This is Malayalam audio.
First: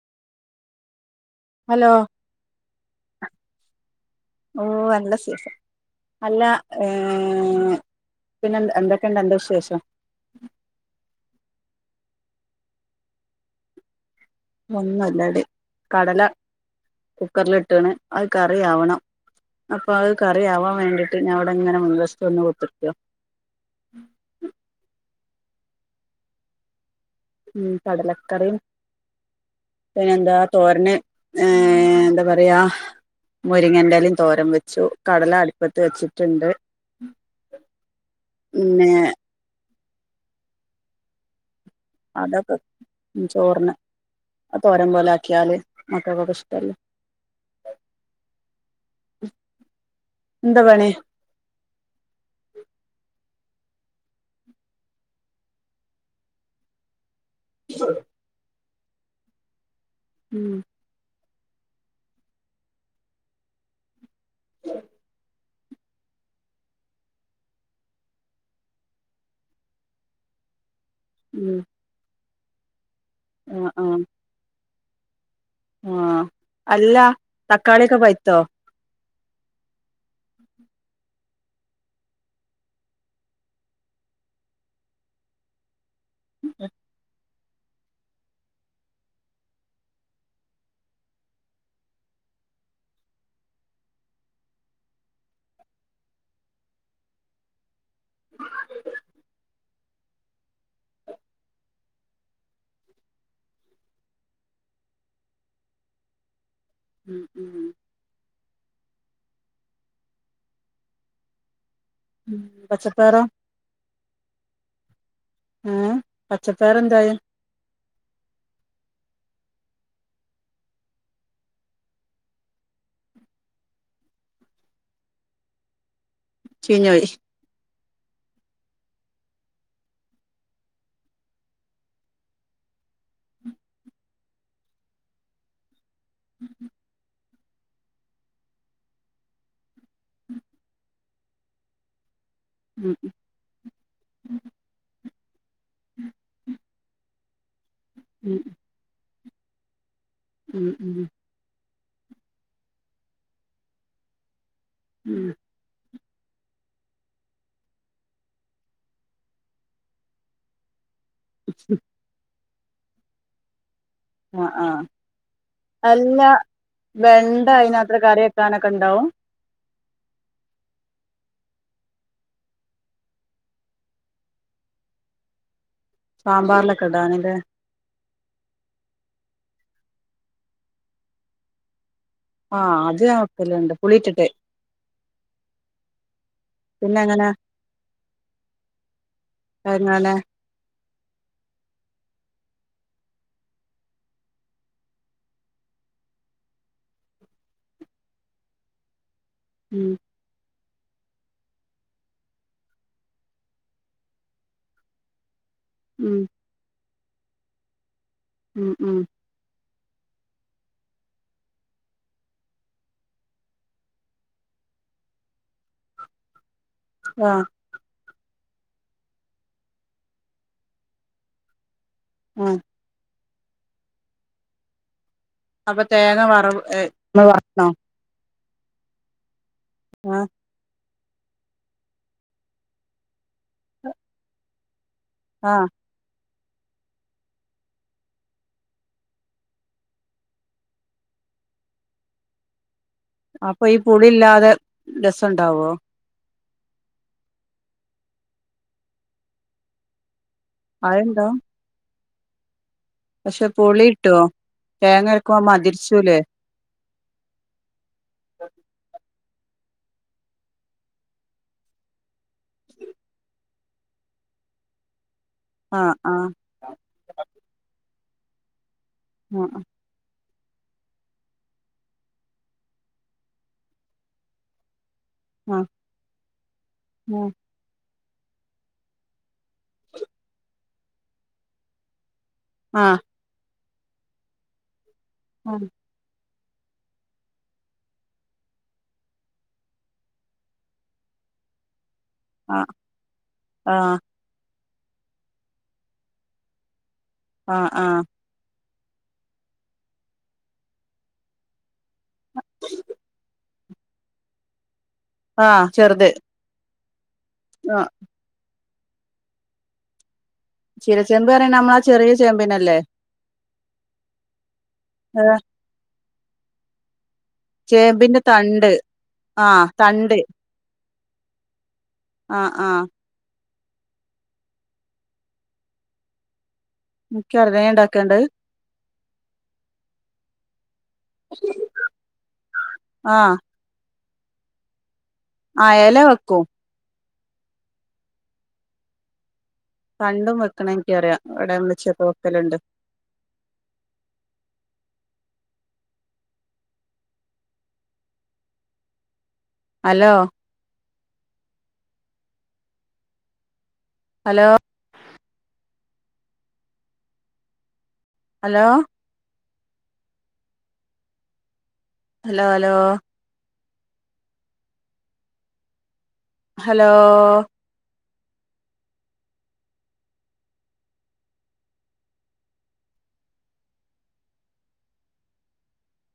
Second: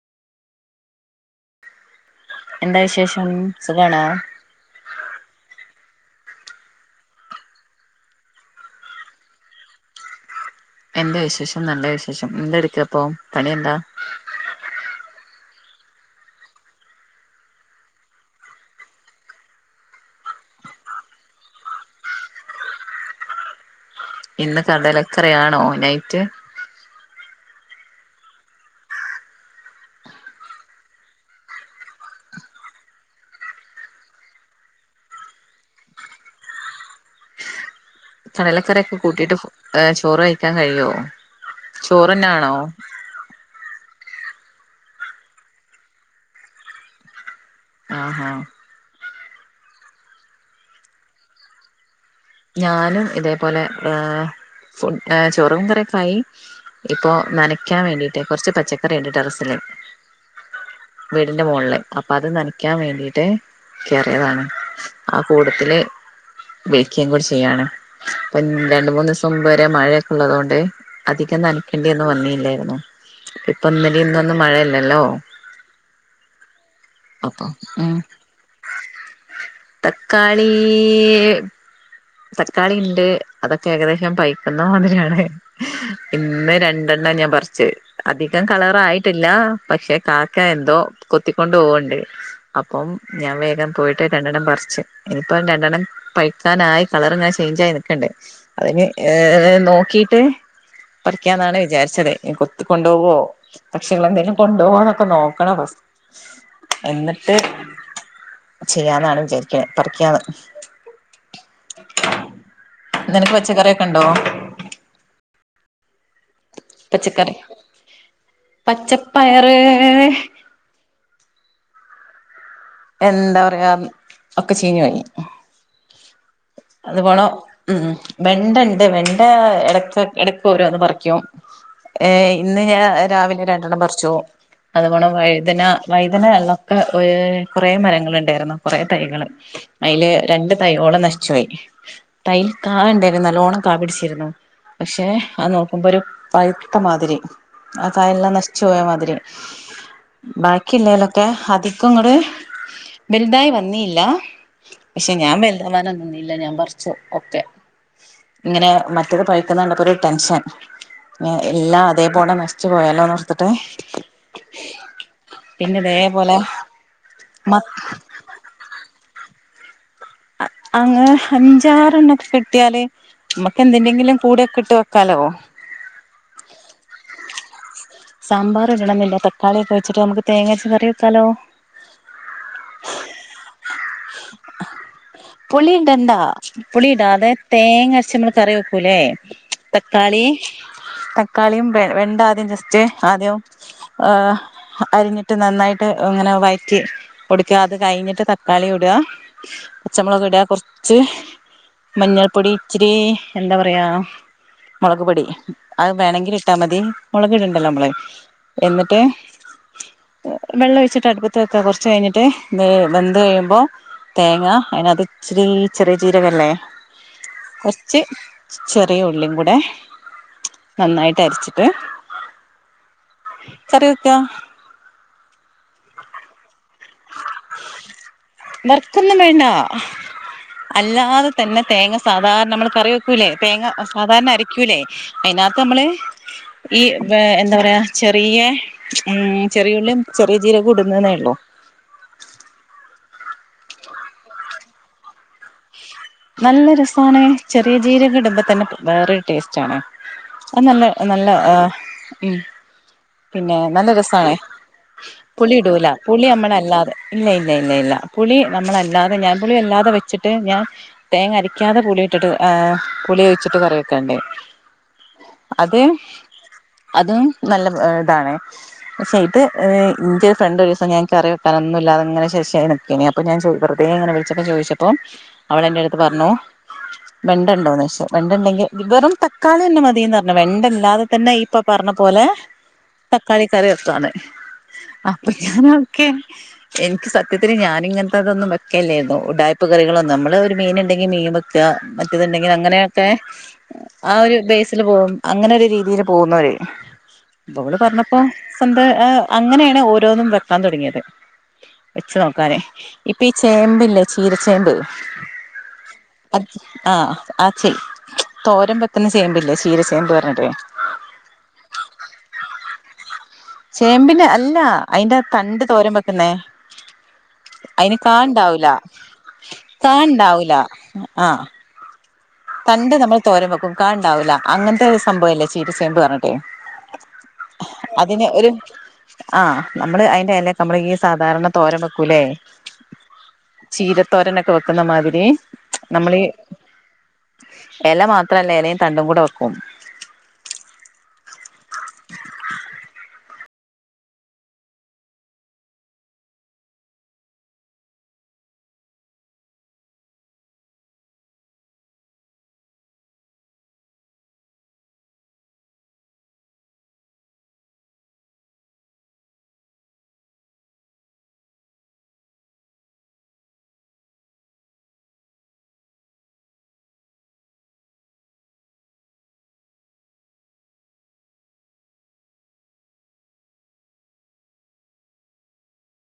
ഹലോ എന്താ വിശേഷം സുഖാണോ? ഓഹ് അല്ല സുഖ അല്ലാഹ് ഏഹ് പിന്നെ എന്തക്കണ്ട് അന്റ വിശേഷം? എന്റെ വിശേഷം നല്ല വിശേഷം എന്തട്ക്കാപ്പൊ പണിയെന്താ? ഒന്നുല്ലെടി കടല കുക്കറില്ട്ട്ണ് അത് കറിയാവണം അപ്പൊ അത് കറിയാവാം വേണ്ടിയിട്ട് ഞാൻ ഇവിടെങ്ങനെ മുൻ വശത്ത് വന്ന് കുത്തർക്ക ഇന്ന് കടലക്കറിയാണോ നൈറ്റ്? ഉം കടലക്കറിം പിന്നെന്താ തോരന് ഏഹ് എന്താ പറയാ മുരിങ്ങന്റെ എലയും തോരം വെച്ചു കടല അടുപ്പത്ത് വെച്ചിട്ടുണ്ട് പിന്നെ കടലക്കറിയൊക്കെ കൂട്ടിയിട്ട് ഫു ഏഹ് ചോറ് കഴിക്കാൻ കഴിയോ? ചോറ്ന്നാണോ അതൊക്കെ പ ഉം ചോറിന് അത് തോരം പോലെ ആക്കിയാല് മക്കക്കെക്കെ ഇഷ്ട്ടല്ലെ ആഹ് ആഹ് എന്ത പണി? ഞാനും ഇതേപോലെ ഏഹ് ഫുഡ് ചോറും കറിയൊക്കായി ഇപ്പൊ നനക്കാൻ വേണ്ടിയിട്ട് കൊറച്ച് പച്ചക്കറിയിണ്ട് ടെറസില് ഉം വീടിന്റെ മോളില് അപ്പൊ അത് നനക്കാൻ വേണ്ടീട്ട് കയറിതാണ് ആ കൂട്ടത്തില് ക്കും കൂടെ ചെയ്യാണ് ഇപ്പം രണ്ട് മൂന്ന് ദിവസം മുമ്പ് വരെ മഴയൊക്കെ ഇള്ളതുകൊണ്ട് അധികം ഉം നന ക്കെണ്ടിയൊന്നും വന്നി ഇല്ലായിരുന്നു ഇപ്പൊ ആഹ് ആഹ് ഇന്നലിം ഇന്നൊന്നും മഴയില്ലല്ലോ? ആഹ് അല്ല തക്കാളിയൊക്കെ പഴിത്തോ? തക്കാളീ തക്കാളിയിണ്ട് അതൊക്കെ ഏകദേശം പയ്ക്കുന്ന മാതിരിയാണ് ഇന്ന് രണ്ടെണ്ണം ഞാൻ പറിച്ച് അധികം കളറായിട്ടില്ല പക്ഷെ കാക്ക എന്തോ കൊത്തിക്കൊണ്ട് പോവ്ണ്ട് അപ്പം ഞാൻ വേഗം പോയിട്ട് രണ്ടെണ്ണം പറിച്ച് ഇനിയിപ്പം രണ്ടെണ്ണം പഴിക്കാനായി കളറിങ്ങനെ ചെയ്ഞ്ചായി നിക്ക്ണ്ട് അതിഞ്ഞ് ഏഹേ നോക്കിയിട്ട് പറിക്കാന്നാണ് വിചാരിച്ചത് ഇനി കൊത്തി കൊണ്ടോവോ പക്ഷികളെന്തേലും കൊണ്ടോവോന്നൊക്കെ നോക്കണം ഫസ്റ്റ് ഉം എന്നിട്ട് ഉം ചെയ്യാന്നാണ് വിചാരിക്ക്ണ പറിക്കാന്ന് ഉം പച്ചപ്പയറ നിനക്ക് പച്ചക്കറിയൊക്കെ ഇണ്ടോ? ഏഹേ? പച്ചക്കറി പച്ചപ്പയറ് എന്താ പറയാ ഒക്കെ ചീഞ്ഞോയി അത് ചീഞ്ഞോയി വളം ഉം വെണ്ട ഇണ്ട് വെണ്ട എടക്ക് ഓരോന്ന് പറിക്കും ഏഹേ ഇന്ന് ഞാൻ രാവിലെ രണ്ടെണ്ണം പറിച്ചു അതുപോണം വഴുതന വഴ്തന ഒക്കെ ഏഹ് കൊറേ മരങ്ങള് ഇണ്ടായിരുന്നു കൊറേ തൈകള് അയില് രണ്ട് തൈയോളം നശിച്ചുപോയി തൈ കായ ഉം ഇണ്ടായിരുന്നു നല്ലോണം കാ പിടിച്ചിരുന്നു പക്ഷെ അത് നോക്കുമ്പോ ഒരു പഴുത്തമാതിരി ആ കായെല്ലാം ഉം നശിച്ചു പോയ മാതിരി ഉം ബാക്കി ഉം ഇല്ലേലൊക്കെ അധികം ഇങ്ങട് വലുതായി വന്നിയില്ല പക്ഷെ ഉം ഞാൻ വലുതാവനൊന്നും നിന്നില്ല ഞാൻ പറിച്ചു ഒക്കെ ഇങ്ങനെ മറ്റേത് പഴുത്തത് കണ്ടപ്പോ ഒരു ടെൻഷൻ എല്ലാം അതേപോണെ നശിച്ചു പോയല്ലോന്ന് ഓർത്തിട്ട് ആഹ് ആഹ് അല്ല വെണ്ട മ അതിനാത്രം കറി വെക്കാനൊക്കെ ഇണ്ടാവും? അഹ് അങ്ങനെ അഞ്ചാറ് എണ്ണക്കൊ കിട്ടിയാല് നമ്മക്ക് എന്തിന്റെങ്കിലും കൂടെയൊക്കെ ഇട്ട് വെക്കാലോ? സാമ്പാറിലൊക്കെ ഇടാന്ല്ലേ? സാമ്പാറ് ഇടണം എന്നില്ല തക്കാളി ഒക്കെ വച്ചിട്ട് നമുക്ക് തേങ്ങരച്ച കറി വെക്കാലോ ആഹ് അത് ഞാൻ വെക്കല്ണ്ട് പുളി ഇട്ടിട്ട് പുളി ഇടണ്ടാ പുളി പിന്നെ എങ്ങനെ ഇടാതെ തേങ്ങ അരച്ച് നമ്മള് കറി വെക്കൂല്ലേ എങ്ങനെ തക്കാളി തക്കാളിയും വെ വെണ്ട ആദ്യം ജസ്റ്റ് ആദ്യം ആ അരിഞ്ഞിട്ട് നന്നായിട്ട് ഇങ്ങനെ വയറ്റി കൊടുക്കുക അത് കഴിഞ്ഞിട്ട് തക്കാളി ഇടുക, ഉം പച്ചമുളക് ഇടുക കുറച് ഇച്ചിരി മഞ്ഞൾപ്പൊടി ഇച്ചിരി എന്താ പറയാ മുളക് പൊടി അത് ഉം വേണെങ്കിൽ ഇട്ടാ മതി മുളക് ഇട്ണ്ടല്ലോ നമ്മള് ഉം ഉം എന്നിട്ട് വെള്ളം ഒഴിച്ചിട്ട് അടുപ്പത്ത് വെക്കാ കുറച്ച് കഴിഞ്ഞിട്ട് വെ വെന്ത് കഴിയുമ്പോൾ തേങ്ങ അതിനകത്ത് ഇച്ചിരി ഈ ചെറിയ ജീരകല്ലേ ആഹ് കുറച്ച് ചെറിയുള്ളികൂടെ നന്നായിട്ട് അരച്ച്ട്ട് ആഹ് കറിവെക്കാ അപ്പൊ തേങ്ങ വറവ് വറക്കണോ വർക്കൊന്നും വേണ്ടാ ആഹ് അല്ലാതെ തന്നെ തേങ്ങ സാധാരണ നമ്മള് കറി വെക്കൂലേ തേങ്ങ സാധാരണ അരക്കൂലേ അയ്നാത് ആഹ് നമ്മള് ഈ വേ എന്താ പറയാ ചെറിയ്യ ചെറിയുള്ളീം, ചെറിയ ജീരകം ഇടുന്നെ ഉള്ളൂ അപ്പൊ ഈ പുളി ഇല്ലാതെ രസ ഉണ്ടാവോ നല്ല രസാണ് ചെറിയ ജീരക ഇട്മ്പോ തന്നെ വേറൊരു ടേസ്റ്റ് ആണ് അഹ് നല്ല അതുണ്ടോ നല്ല ആഹ് ഉം പക്ഷെ പിന്നെ പുളി നല്ല ഇട്ടോ രസാണേ തേങ്ങ അരക്കുമ്പോ പുളി ഇടൂല മതിരിച്ചൂലേ പുളി അമ്മള അല്ലാതെ ഇല്ല ഇല്ല ഇല്ല ഇല്ല പുളി നമ്മളല്ലാതെ ഞാന് പുളി അല്ലാതെ വെച്ച്ട്ട് ഞാൻ തേങ്ങ അരക്കാതെ പുളി ഇട്ടിട്ട് ആഹ് പുളി ഒഴിച്ചിട്ട് കറി വെക്കണ്ടേ അത് ആഹ് ആഹ് അതും നല്ല ഇതാണ് പക്ഷെ ഇത് ഇന്റെ ഒരു ഫ്രണ്ട് ഒരു ദിവസം ഞാൻ കറി വക്കാനൊനും ഇല്ലാതെ ഇങ്ങനെ ശശി നിക്കെനി അപ്പ ഞാൻ വെറുതെ ഇങ്ങന വിളിച്ചപ്പോ ചോദിച്ചപ്പോ അവള് ആഹ് എന്റെ പറ്ഞ്ഞു വെണ്ട് വണ്ടണ്ടോന്ന് ചോയ്ച്ചു വെണ്ടണ്ടെങ്കിൽ വെറും തക്കാളി തന്നെ മതിന്ന് പറ്ഞ്ഞു വെണ്ടല്ലാതെ തന്നെ ഇപ്പൊ പറഞ്ഞ പോലെ ആഹ് തക്കാളി കറി വെക്കാന് അപ്പൊ ആഹ് ഞാനൊക്കെ എനിക്ക് സത്യത്തിന് ഞാന് ഇങ്ങൻത്തെതൊന്നും വെക്കല്ലാരുന്നു ഉടായ്പ്പ് കറികളൊന്നും നമ്മള് ഒരു മീൻ മീൻ വെക്കാ മറ്റത്ണ്ടെങ്കിൽ ആഹ് അങ്ങനെയൊക്കെ ആഹ് ആഹ് ആ ഒരു ബെയ്സ് പോവും അങ്ങനെ ഒരു രീതിൽ പോകുന്നവര് ഇപ്പൊ ആഹ് ഇവള് ആഹ് പറഞ്ഞപ്പോ സ്വന്ത അ അങ്ങനെയാണ് ഓരോന്നും വെക്കാൻ തുടങ്ങിയത് വെച്ചു നോക്കാന് ഇപ്പൊ ഈ ചേമ്പില്ലേ ചീര ചേമ്പ് ആഹ് ചെറ്ത് അത് ആഹ് ആ ചെയ് തോരൻ വെക്ക്ണ ചേമ്പ് ലേ ചീര ചേമ്പ് ന്ന് പറഞ്ഞിട്ട് ചീര ചേമ്പ് പറയ്ണ നമ്മളെ ആ ചെറിയ ചേമ്പിനല്ലേ ചേമ്പ്ന് അല്ല അയ്ന്റെ ഏഹ് തണ്ട് തോരം വെക്ക്ന്നേ അയ്ന് കാ ചേമ്പിന്റെ ഇണ്ടാവൂല തണ്ട് ആഹ് കാ തണ്ട് ഇണ്ടാവൂല ആഹ് ആഹ് ആഹ് തണ്ട് നമ്മൾ തോരം വെക്കും കാ ഇണ്ടാവൂല്ല അങ്ങൻത്തെ ഒരു സംഭവം ഇല്ലേ ചീര ചേമ്പ് പറഞ്ഞിട്ട് എനിക്കറിയാം ഉണ്ടാക്കണ്ട് അതിന് ഒരു ആഹ് നമ്മള് അയ്ന്റെ എല നമ്മളി ഈ സാധാരണ തോരം വെക്കൂല്ലേ ആഹ് ചീരത്തോരനൊക്കെ വെക്കുന്നമാതിരി ആഹ് എല വെക്കും എല മാത്രല്ല എലയും തണ്ടും കൂടെ വെക്കും തണ്ടും വെക്ക്ണ ഇന്ക്ക് അറിയാം ഇവ്ടെ ഇമ്മച്ചിക്കെ വെക്കല്ണ്ട് hello hello hello hello hello hello